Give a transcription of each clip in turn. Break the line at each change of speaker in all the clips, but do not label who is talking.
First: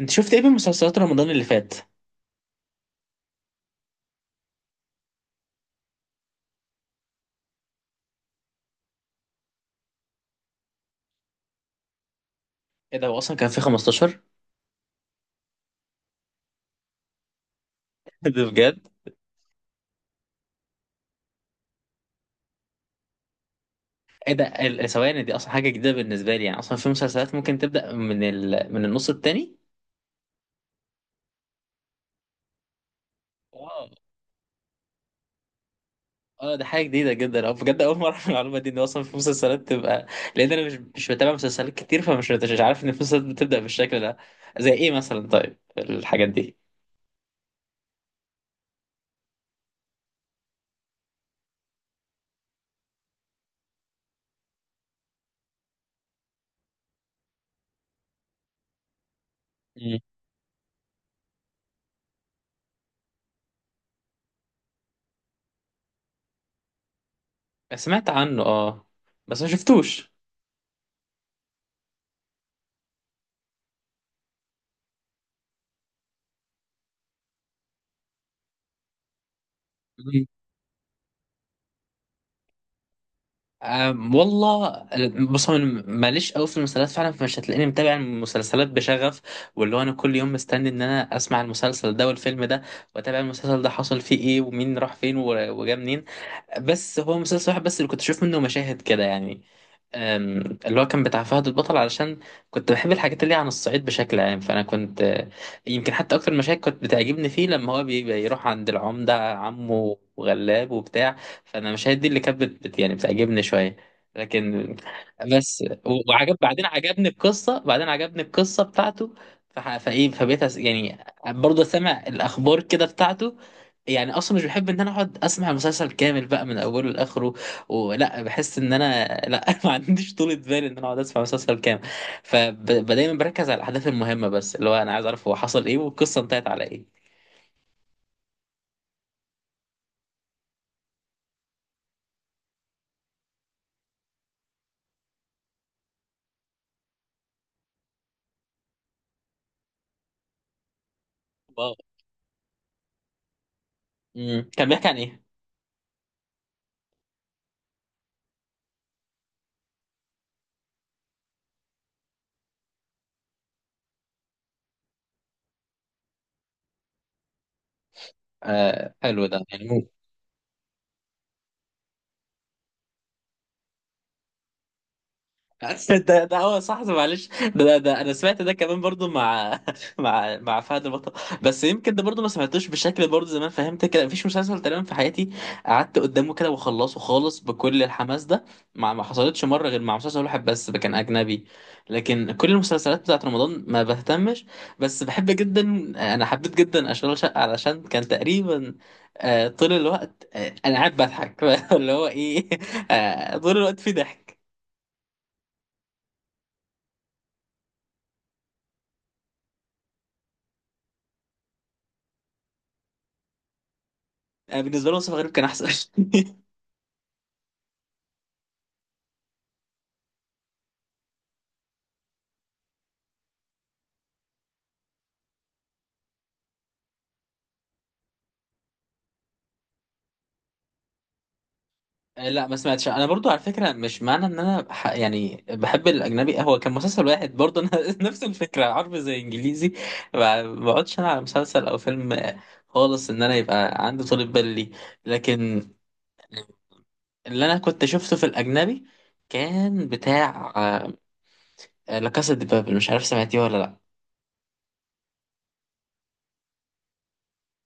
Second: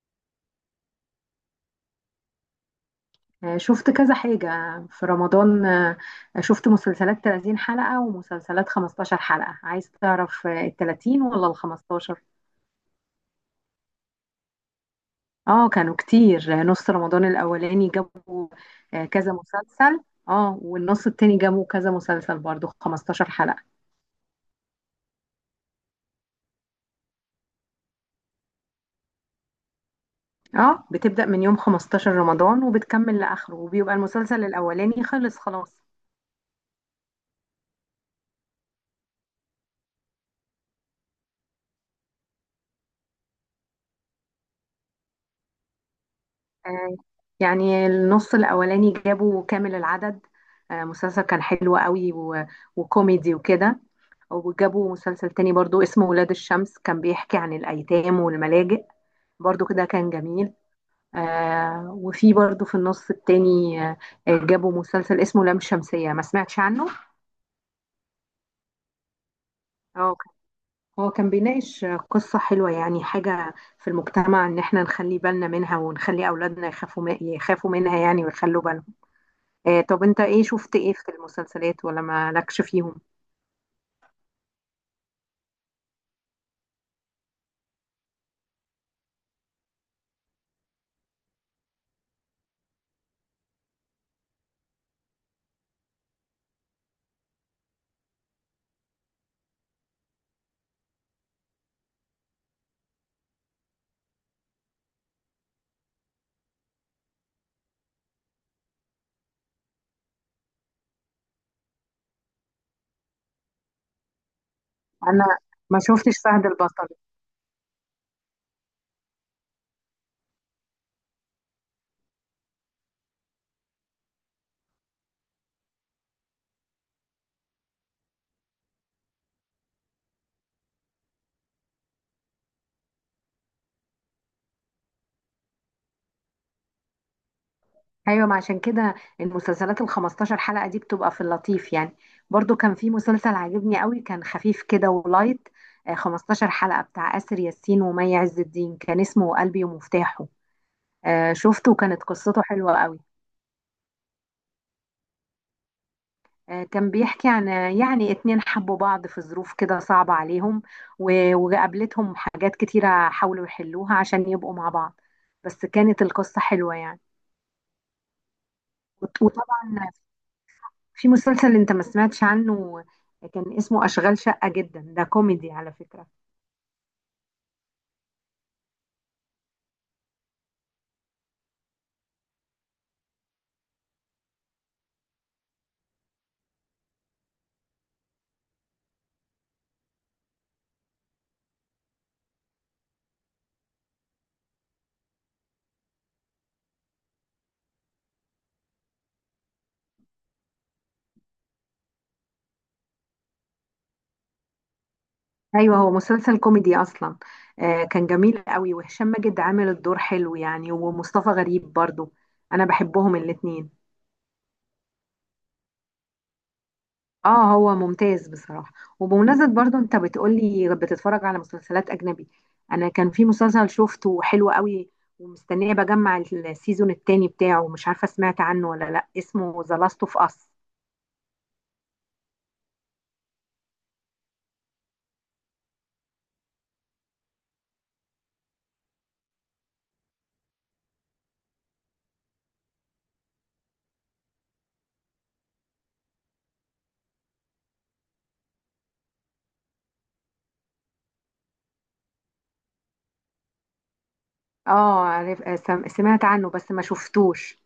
انت شفت ايه من مسلسلات رمضان اللي فات؟
شفت كذا حاجة في رمضان. شفت مسلسلات 30 حلقة ومسلسلات 15 حلقة. عايز تعرف ال 30 ولا ال 15؟
ايه ده، هو اصلا كان في 15؟
اه، كانوا كتير. نص رمضان الأولاني
ده
جابوا
بجد؟
كذا مسلسل. اه، والنص التاني جابوا كذا مسلسل برضو 15 حلقة.
ايه ده، ثواني دي اصلا حاجه جديده بالنسبه لي، يعني اصلا في مسلسلات ممكن تبدا من من النص التاني؟
اه، بتبدأ من يوم 15 رمضان وبتكمل لآخره،
اه.
وبيبقى المسلسل الأولاني خلص خلاص.
اه ده حاجه جديده جدا، اه بجد اول مره اعرف المعلومه دي، ان اصلا في مسلسلات تبقى، لان انا مش بتابع مسلسلات كتير، فمش مش عارف ان في مسلسلات بتبدا بالشكل ده. زي ايه مثلا طيب الحاجات دي؟
آه، يعني النص الأولاني جابوا كامل العدد. مسلسل كان حلو قوي وكوميدي وكده، وجابوا مسلسل تاني برضو اسمه ولاد الشمس، كان بيحكي عن الأيتام والملاجئ، برضو كده
مم.
كان جميل. وفي برضو في النص التاني جابوا مسلسل اسمه لام شمسية، ما سمعتش عنه.
سمعت عنه، اه، بس ما شفتوش.
هو كان هو كان بيناقش قصة حلوة، يعني حاجة في المجتمع إن احنا نخلي بالنا منها ونخلي أولادنا يخافوا يخافوا منها يعني، ويخلوا بالهم. طب انت ايه شفت ايه في المسلسلات ولا مالكش فيهم؟
أم، والله، بص هو انا ماليش قوي في المسلسلات فعلا، فمش هتلاقيني متابع المسلسلات بشغف، واللي هو انا كل يوم مستني ان انا اسمع المسلسل ده والفيلم ده، واتابع المسلسل ده حصل فيه ايه، ومين راح فين وجا منين. بس هو مسلسل واحد بس اللي كنت اشوف منه مشاهد كده يعني. أم، اللي هو كان بتاع فهد البطل، علشان كنت بحب الحاجات اللي هي عن الصعيد بشكل عام، فانا كنت آه، يمكن حتى اكتر المشاهد كنت بتعجبني فيه لما هو بيروح عند العمدة عمه وغلاب وبتاع. فانا المشاهد دي اللي كانت يعني بتعجبني شوية. لكن
انا
بس
ما شفتش
وعجب
فهد
بعدين،
البطل.
عجبني القصة، بعدين عجبني القصة بتاعته. فح- فايه فبقيت يعني برضه سامع الاخبار كده بتاعته. يعني اصلا مش بحب ان انا اقعد اسمع المسلسل كامل بقى من اوله لاخره، ولا بحس ان انا لا ما عنديش طولة بال ان انا اقعد اسمع مسلسل كامل. فدايما بركز على الاحداث المهمه بس، اللي هو انا عايز اعرف هو حصل ايه والقصه انتهت على ايه.
ايوه، ما عشان كده المسلسلات ال 15 حلقة دي بتبقى في اللطيف يعني. برضو كان في مسلسل عجبني قوي، كان خفيف كده ولايت، 15 حلقة، بتاع آسر ياسين ومي عز الدين، كان اسمه قلبي ومفتاحه. شفته
واو.
وكانت قصته حلوة قوي.
مم. كان بيحكي عن ايه؟
كان بيحكي عن يعني اتنين حبوا بعض في ظروف كده صعبة عليهم، وقابلتهم حاجات كتيرة حاولوا يحلوها عشان يبقوا مع بعض. بس كانت القصة حلوة يعني.
آه حلو ده يعني.
وطبعا في مسلسل انت ما سمعتش عنه، كان اسمه أشغال شقة، جدا ده كوميدي على فكرة.
ده ده هو صح معلش ده، انا سمعت ده كمان برضو مع مع فهد البطل. بس يمكن ده برضو ما سمعتوش بشكل برضو، زمان فهمت كده مفيش مسلسل تقريبا في حياتي قعدت قدامه كده وخلصه خالص بكل الحماس ده، مع ما حصلتش مره غير مع مسلسل واحد بس ده كان اجنبي. لكن كل المسلسلات بتاعت رمضان ما بهتمش. بس بحب جدا، انا حبيت جدا اشغال شقه، علشان كان تقريبا آه، طول الوقت آه، انا قاعد بضحك. اللي هو ايه، آه، طول الوقت في ضحك.
ايوه، هو مسلسل كوميدي اصلا. كان جميل قوي، وهشام ماجد عامل الدور حلو يعني، ومصطفى غريب برضو، انا بحبهم الاتنين.
أنا بالنسبة لي مصطفى غريب كان أحسن.
اه، هو ممتاز بصراحة. وبمناسبة برضو انت بتقولي بتتفرج على مسلسلات اجنبي، انا كان في مسلسل شفته حلو قوي، ومستنية بجمع السيزون التاني بتاعه، مش عارفة سمعت عنه ولا لا، اسمه ذا لاست اوف اس.
آه، لا ما سمعتش أنا، برضو على فكرة مش معنى إن أنا يعني بحب الأجنبي، هو كان مسلسل واحد برضو أنا. نفس الفكرة عربي زي إنجليزي، ما بقعدش أنا على مسلسل أو فيلم آه، خالص، إن أنا يبقى عندي طولة بال ليه. لكن اللي أنا كنت شفته في الأجنبي كان بتاع آه، لا كاسا دي بابل، مش عارف سمعتيه ولا لأ.
اه، عارف، سمعت عنه بس ما شفتوش.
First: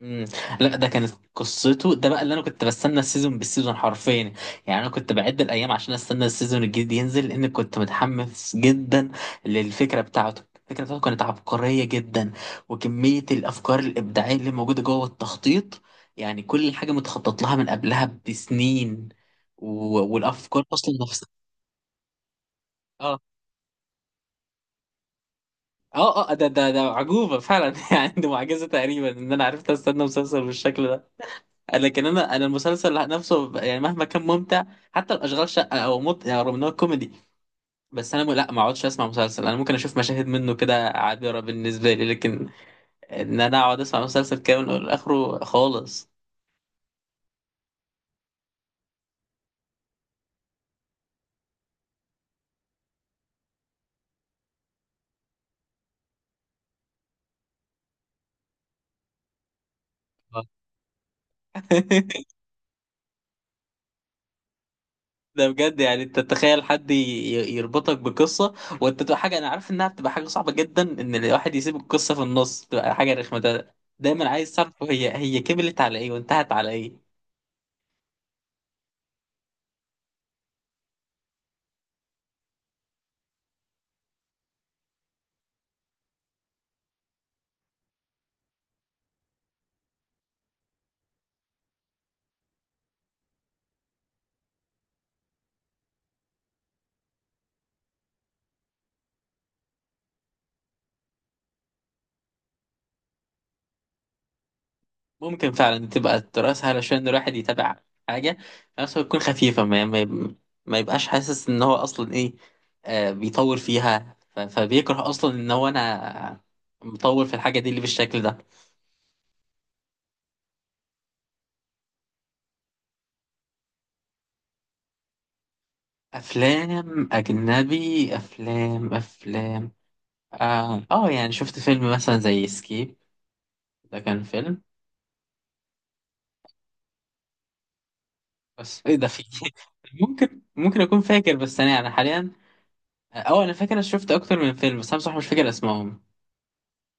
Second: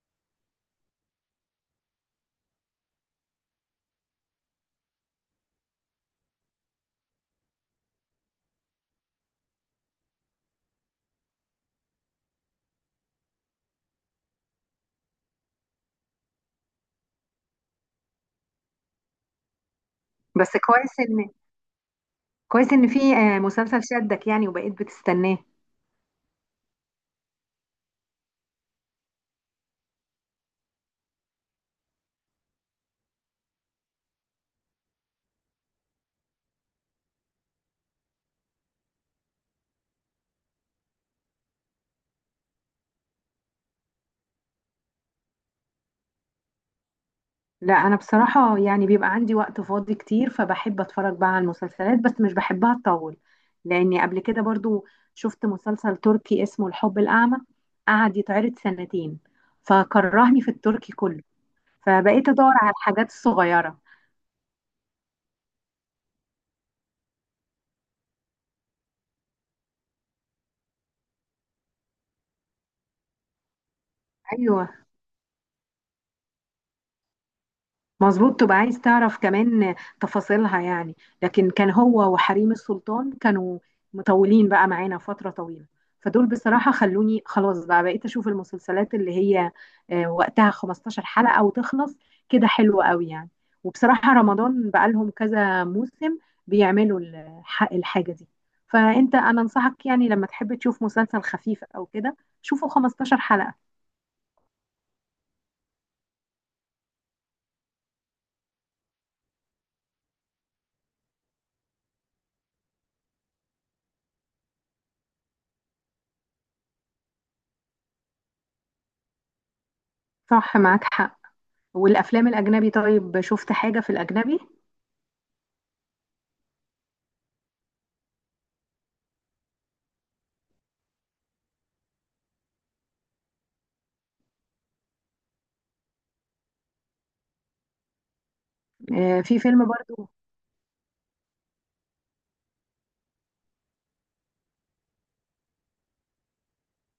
مم. لا ده كانت قصته، ده بقى اللي انا كنت بستنى السيزون بالسيزون حرفيا. يعني انا كنت بعد الايام عشان استنى السيزون الجديد ينزل، لان كنت متحمس جدا للفكره بتاعته. الفكره بتاعته كانت عبقريه جدا، وكميه الافكار الابداعيه اللي موجوده جوه التخطيط، يعني كل حاجه متخطط لها من قبلها بسنين، و...
بس
والافكار اصلا
كويس
نفسها.
ان كويس ان في
اه.
مسلسل شدك يعني وبقيت بتستناه.
اه اه، ده عجوبه فعلا. يعني دي معجزه تقريبا ان انا عرفت استنى مسلسل بالشكل ده. لكن انا المسلسل نفسه يعني مهما كان ممتع، حتى الاشغال شقه يعني رغم ان هو كوميدي، بس انا لا ما اقعدش اسمع مسلسل، انا ممكن اشوف مشاهد منه كده عابره بالنسبه لي، لكن ان انا اقعد اسمع مسلسل كامل لاخره خالص.
لا، انا بصراحه يعني بيبقى عندي وقت فاضي كتير، فبحب اتفرج بقى على المسلسلات، بس مش بحبها تطول. لاني قبل كده برضو شفت مسلسل تركي اسمه الحب الاعمى، قعد يتعرض سنتين، فكرهني
آه.
في التركي كله، فبقيت ادور على الحاجات الصغيره.
ده بجد، يعني انت تتخيل حد يربطك بقصه وانت تبقى حاجه، انا عارف انها بتبقى حاجه صعبه جدا ان الواحد يسيب القصه في النص، بتبقى حاجه رخمه، ده دايما عايز
ايوه،
تعرف هي كملت على ايه وانتهت على ايه.
مظبوط، تبقى عايز تعرف كمان تفاصيلها يعني. لكن كان هو وحريم السلطان كانوا مطولين بقى معانا فترة طويلة، فدول بصراحة خلوني خلاص، بقى بقيت أشوف المسلسلات اللي هي وقتها 15 حلقة وتخلص، كده حلوة قوي يعني. وبصراحة رمضان بقى لهم كذا موسم بيعملوا الحاجة دي. أنا أنصحك يعني لما تحب تشوف مسلسل خفيف أو كده، شوفه 15 حلقة.
ممكن فعلا تبقى الدراسة علشان الواحد يتابع حاجة، بس تكون خفيفة، ما يبقاش حاسس إن هو أصلا إيه آه بيطور فيها، فبيكره أصلا إن هو أنا مطور في الحاجة دي اللي بالشكل ده.
صح، معاك حق. والأفلام الأجنبي؟ طيب شفت حاجة في الأجنبي؟
أفلام أجنبي، أفلام آه، يعني شفت فيلم مثلا زي سكيب، ده كان فيلم، بس إيه ده في.
في فيلم برضو.
ممكن أكون فاكر، بس أنا يعني حاليا أه أنا فاكر، أنا شفت أكتر من فيلم بس أنا بصراحة مش فاكر أسمائهم.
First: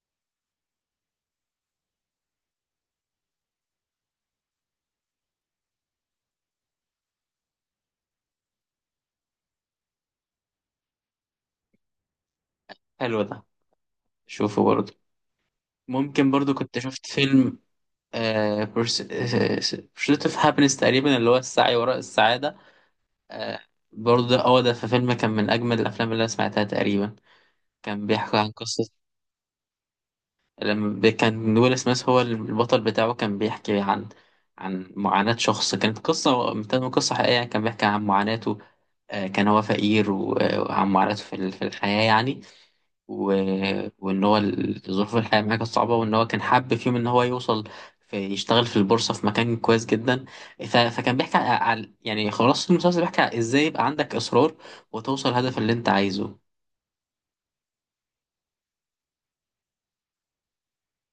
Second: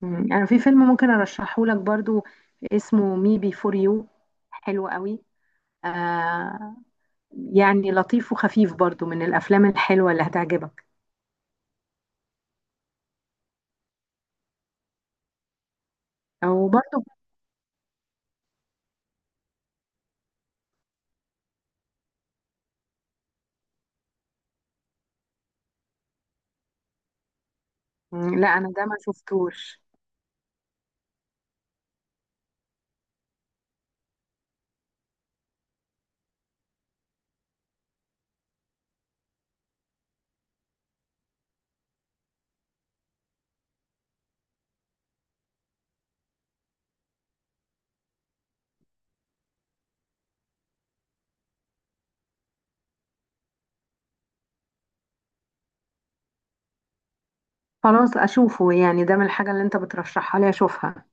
انا في فيلم ممكن ارشحه لك برضو، اسمه مي بي فور يو، حلو قوي. آه، يعني لطيف وخفيف برضو، من الافلام الحلوه اللي هتعجبك.
حلو ده، شوفوا برضه. ممكن برضو
او
كنت
برضو.
شفت فيلم بورسيت اوف هابينس تقريبا، اللي هو السعي وراء السعادة. آه، برضو ده- هو ده في فيلم كان من أجمل الأفلام اللي أنا سمعتها تقريبا. كان بيحكي
لا،
عن
انا ده
قصة
ما شفتوش.
لما كان ويل سميث هو البطل بتاعه، كان بيحكي عن عن معاناة شخص، كانت قصة متن قصة حقيقية يعني، كان بيحكي عن معاناته. آه، كان هو فقير آه، وعن معاناته في في الحياة يعني. و... وإن هو ظروف الحياة معاه كانت صعبة، وإن هو كان حابب فيهم إن هو يوصل، في يشتغل في البورصة في مكان كويس جدا. فكان بيحكي على، يعني خلاص المسلسل بيحكي على إزاي يبقى عندك إصرار وتوصل الهدف اللي أنت عايزه.
خلاص، اشوفه يعني، ده من الحاجه اللي انت بترشحها لي اشوفها.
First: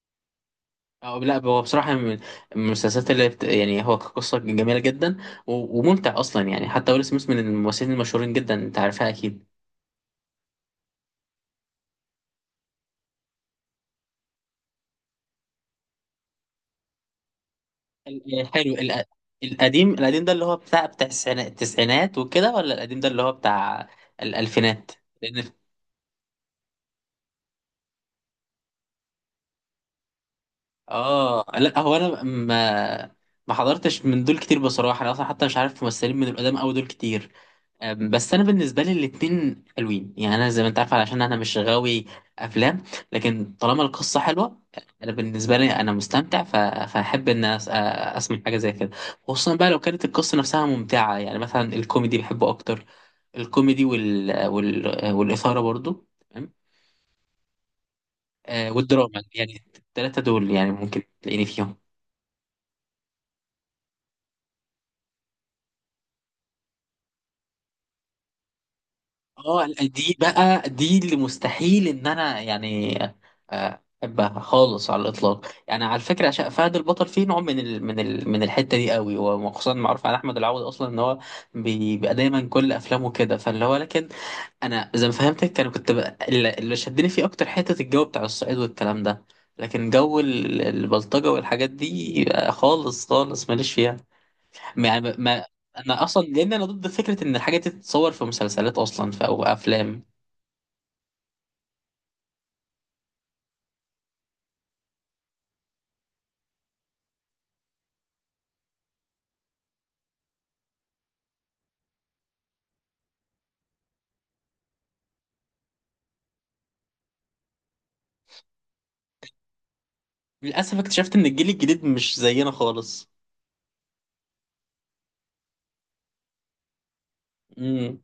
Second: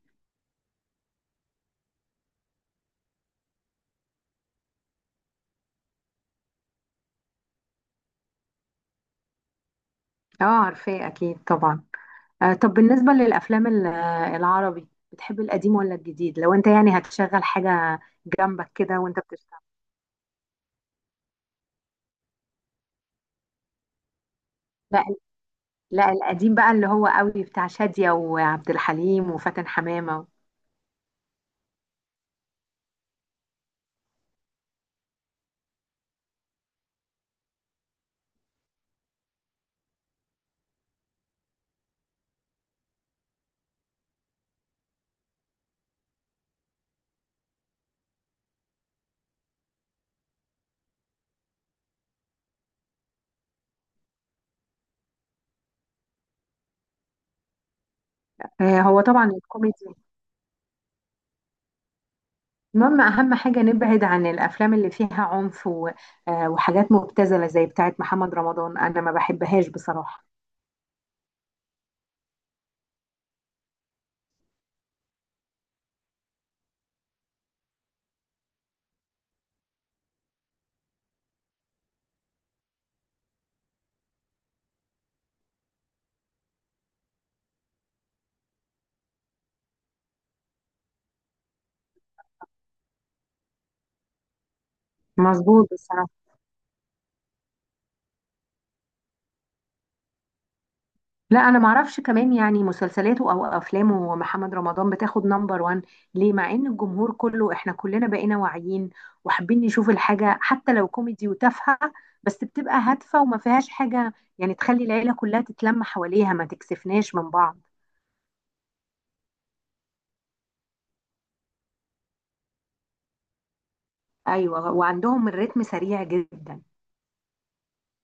أو لا هو بصراحة من المسلسلات يعني هو كقصة جميلة جدا، و... وممتع أصلا يعني، حتى ويل سميث من الممثلين المشهورين جدا، أنت عارفها أكيد.
اه، عارفاه اكيد طبعا. آه، طب بالنسبه للافلام العربي، بتحب القديم ولا الجديد، لو انت يعني هتشغل حاجه
ال-
جنبك
حلو
كده
ال...
وانت بتشتغل؟
القديم، القديم ده اللي هو بتاع بتاع التسعينات وكده، ولا القديم ده اللي هو بتاع الألفينات؟
لا.
لأن
لا، القديم بقى اللي هو قوي، بتاع شادية وعبد الحليم وفاتن حمامة.
آه لا هو أنا ما حضرتش من دول كتير بصراحة، أنا أصلا حتى مش عارف ممثلين من القدام أوي دول كتير. أم، بس انا بالنسبه لي الاتنين حلوين يعني، انا زي ما انت عارف علشان انا مش غاوي افلام، لكن طالما القصه حلوه انا بالنسبه لي انا مستمتع، فاحب ان اسمع حاجه زي كده. خصوصا بقى لو كانت القصه نفسها ممتعه، يعني مثلا الكوميدي بحبه اكتر، الكوميدي والاثاره برضو تمام، آه،
هو
والدراما
طبعا
يعني
الكوميدي،
الثلاثه دول يعني ممكن تلاقيني فيهم.
المهم أهم حاجة نبعد عن الأفلام اللي فيها عنف وحاجات مبتذلة زي بتاعة محمد رمضان، أنا ما
اه
بحبهاش
دي
بصراحة.
بقى دي اللي مستحيل ان انا يعني آه، احبها خالص على الاطلاق، يعني على فكره عشان فهد البطل فيه نوع من ال من ال من الحته دي قوي، وخصوصا معروف على احمد العوضي اصلا ان هو بيبقى دايما كل افلامه كده، فاللي هو لكن انا زي ما فهمتك، انا كنت بقى اللي شدني فيه اكتر حته الجو بتاع الصعيد والكلام ده. لكن جو البلطجه والحاجات دي آه، خالص خالص ماليش فيها يعني،
مظبوط بس.
انا اصلا لان انا ضد فكره ان الحاجات دي تتصور في مسلسلات اصلا او افلام.
لا، انا معرفش كمان يعني مسلسلاته او افلامه محمد رمضان بتاخد نمبر وان ليه، مع ان الجمهور كله احنا كلنا بقينا واعيين، وحابين نشوف الحاجة حتى لو كوميدي وتافهة، بس بتبقى هادفة وما فيهاش حاجة يعني تخلي العيلة كلها تتلم حواليها، ما تكسفناش من بعض.
للأسف اكتشفت إن الجيل الجديد مش زينا خالص.
ايوه، وعندهم الريتم سريع جدا.
امم.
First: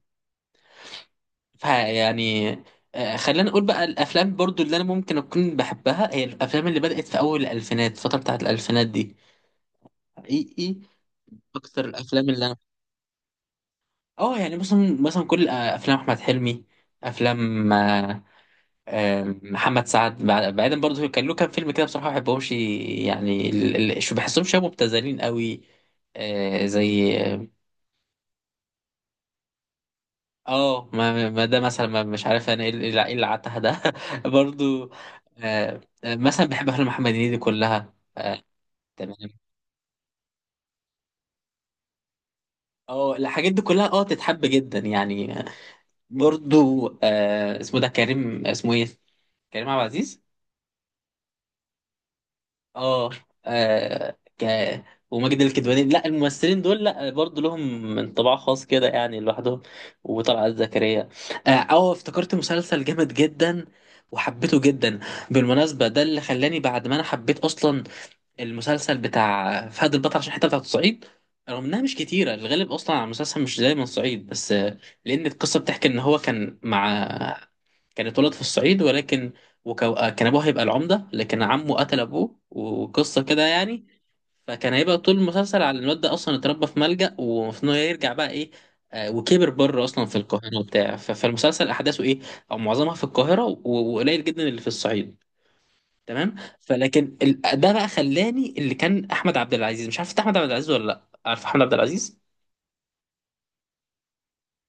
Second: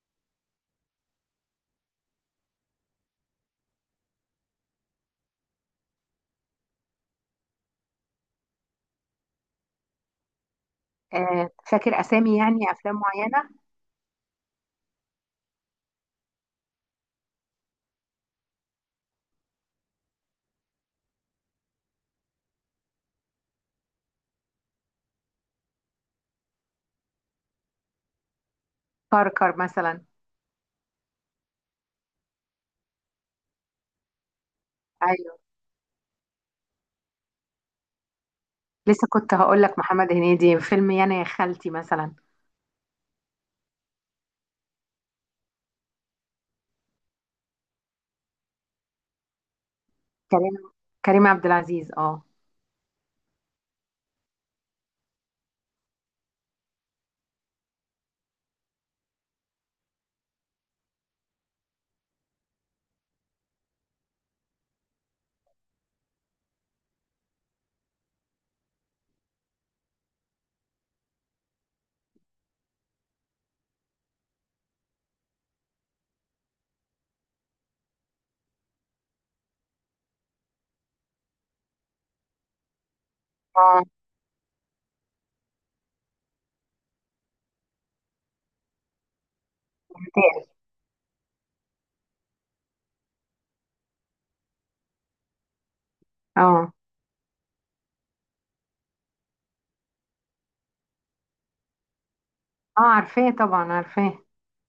فيعني آه، خلينا نقول بقى، الأفلام برضو اللي أنا ممكن أكون بحبها هي الأفلام اللي بدأت في أول الألفينات، الفترة بتاعت الألفينات دي حقيقي. أكتر
فاكر
الأفلام
اسامي
اللي أنا
يعني افلام معينة؟
أه يعني مثلا كل آه، أفلام أحمد حلمي، أفلام آه، آه، محمد سعد بعيدا برضو كان له كام فيلم كده بصراحة ما بحبهمش يعني، شو بحسهم شبه مبتذلين قوي، آه، زي
كركر مثلا.
اه ما ده مثلا ما مش عارف انا ايه اللي إيه اللي عتها ده. برضو
ايوه،
آه آه، مثلا بحب افلام محمد هنيدي كلها.
لسه
تمام.
كنت هقول لك محمد هنيدي، فيلم يانا يا خالتي مثلا.
اه الحاجات دي كلها اه تتحب جدا يعني آه، برضو آه اسمه ده كريم اسمه ايه، كريم عبد العزيز.
كريم كريم عبد العزيز، اه.
اه آه، ك وماجد الكدواني، لا الممثلين دول لا برضه لهم انطباع خاص كده يعني لوحدهم، وطلعت زكريا. اه أه، افتكرت مسلسل جامد جدا وحبيته جدا، بالمناسبة ده اللي خلاني بعد ما انا حبيت اصلا المسلسل بتاع فهد البطل عشان الحتة بتاعت الصعيد، رغم انها مش كتيرة، الغالب اصلا على المسلسل مش دايما صعيد بس آه، لان القصة بتحكي ان هو كان مع، كان اتولد في الصعيد ولكن آه، كان ابوه هيبقى العمده، لكن عمه قتل ابوه وقصه كده يعني. فكان هيبقى طول المسلسل على الواد ده، اصلا اتربى في ملجأ ومفروض انه يرجع بقى ايه، آه، وكبر بره اصلا في
تاني.
القاهره وبتاع، فالمسلسل احداثه ايه او معظمها في القاهره وقليل جدا اللي في الصعيد. تمام.
اه،
فلكن ده بقى خلاني، اللي كان احمد عبد العزيز، مش عارف إنت احمد عبد العزيز ولا لا، عارف احمد عبد العزيز.
اه، عارفاه طبعا، عارفاه.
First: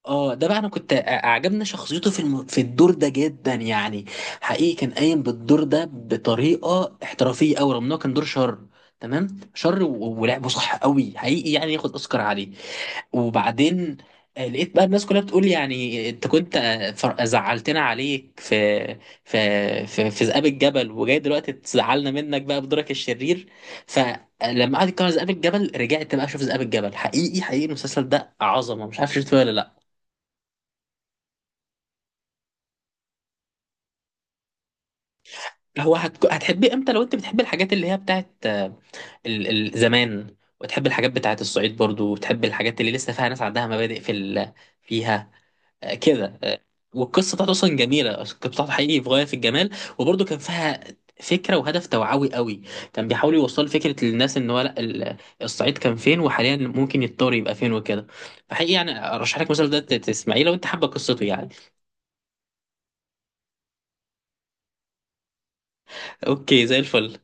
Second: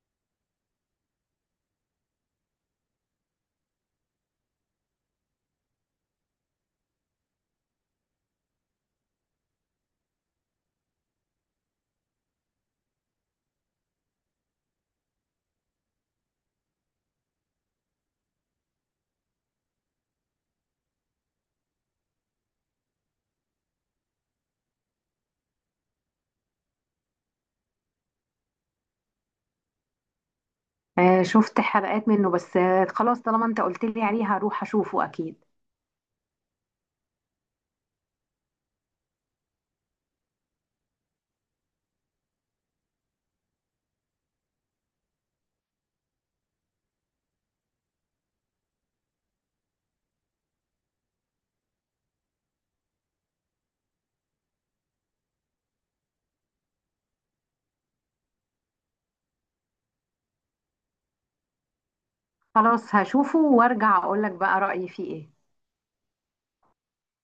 اه ده بقى انا كنت عجبني شخصيته في الدور ده جدا يعني. حقيقي كان قايم بالدور ده بطريقه احترافيه قوي، رغم انه كان دور شر، تمام، شر و... ولعبه صح قوي حقيقي، يعني ياخد اوسكار عليه. وبعدين آه، لقيت بقى الناس كلها بتقول يعني انت كنت آه، زعلتنا عليك في في ذئاب الجبل وجاي دلوقتي تزعلنا منك بقى بدورك الشرير. فلما قعد يتكلم عن ذئاب الجبل رجعت بقى اشوف ذئاب الجبل، حقيقي حقيقي المسلسل ده عظمه، مش عارف شفته ولا لا.
آه، شفت حلقات منه بس، آه خلاص طالما انت قلت لي عليه هروح اشوفه اكيد.
هتحبيه امتى لو انت بتحبي الحاجات اللي هي بتاعت آه، ال- زمان، وتحبي الحاجات بتاعت الصعيد برضو، وتحبي الحاجات اللي لسه فيها ناس عندها مبادئ في فيها آه، كده آه، والقصه بتاعته اصلا جميله، القصه بتاعته حقيقي في غايه في الجمال. وبرضو كان فيها فكره وهدف توعوي قوي، كان بيحاول يوصل فكره للناس ان هو لا الصعيد كان فين وحاليا ممكن يتطور يبقى فين وكده. فحقيقي يعني ارشح لك مثلا ده تسمعيه لو انت حابه قصته يعني.
خلاص، هشوفه وارجع اقول لك بقى رأيي فيه ايه.
اوكي، زي الفل.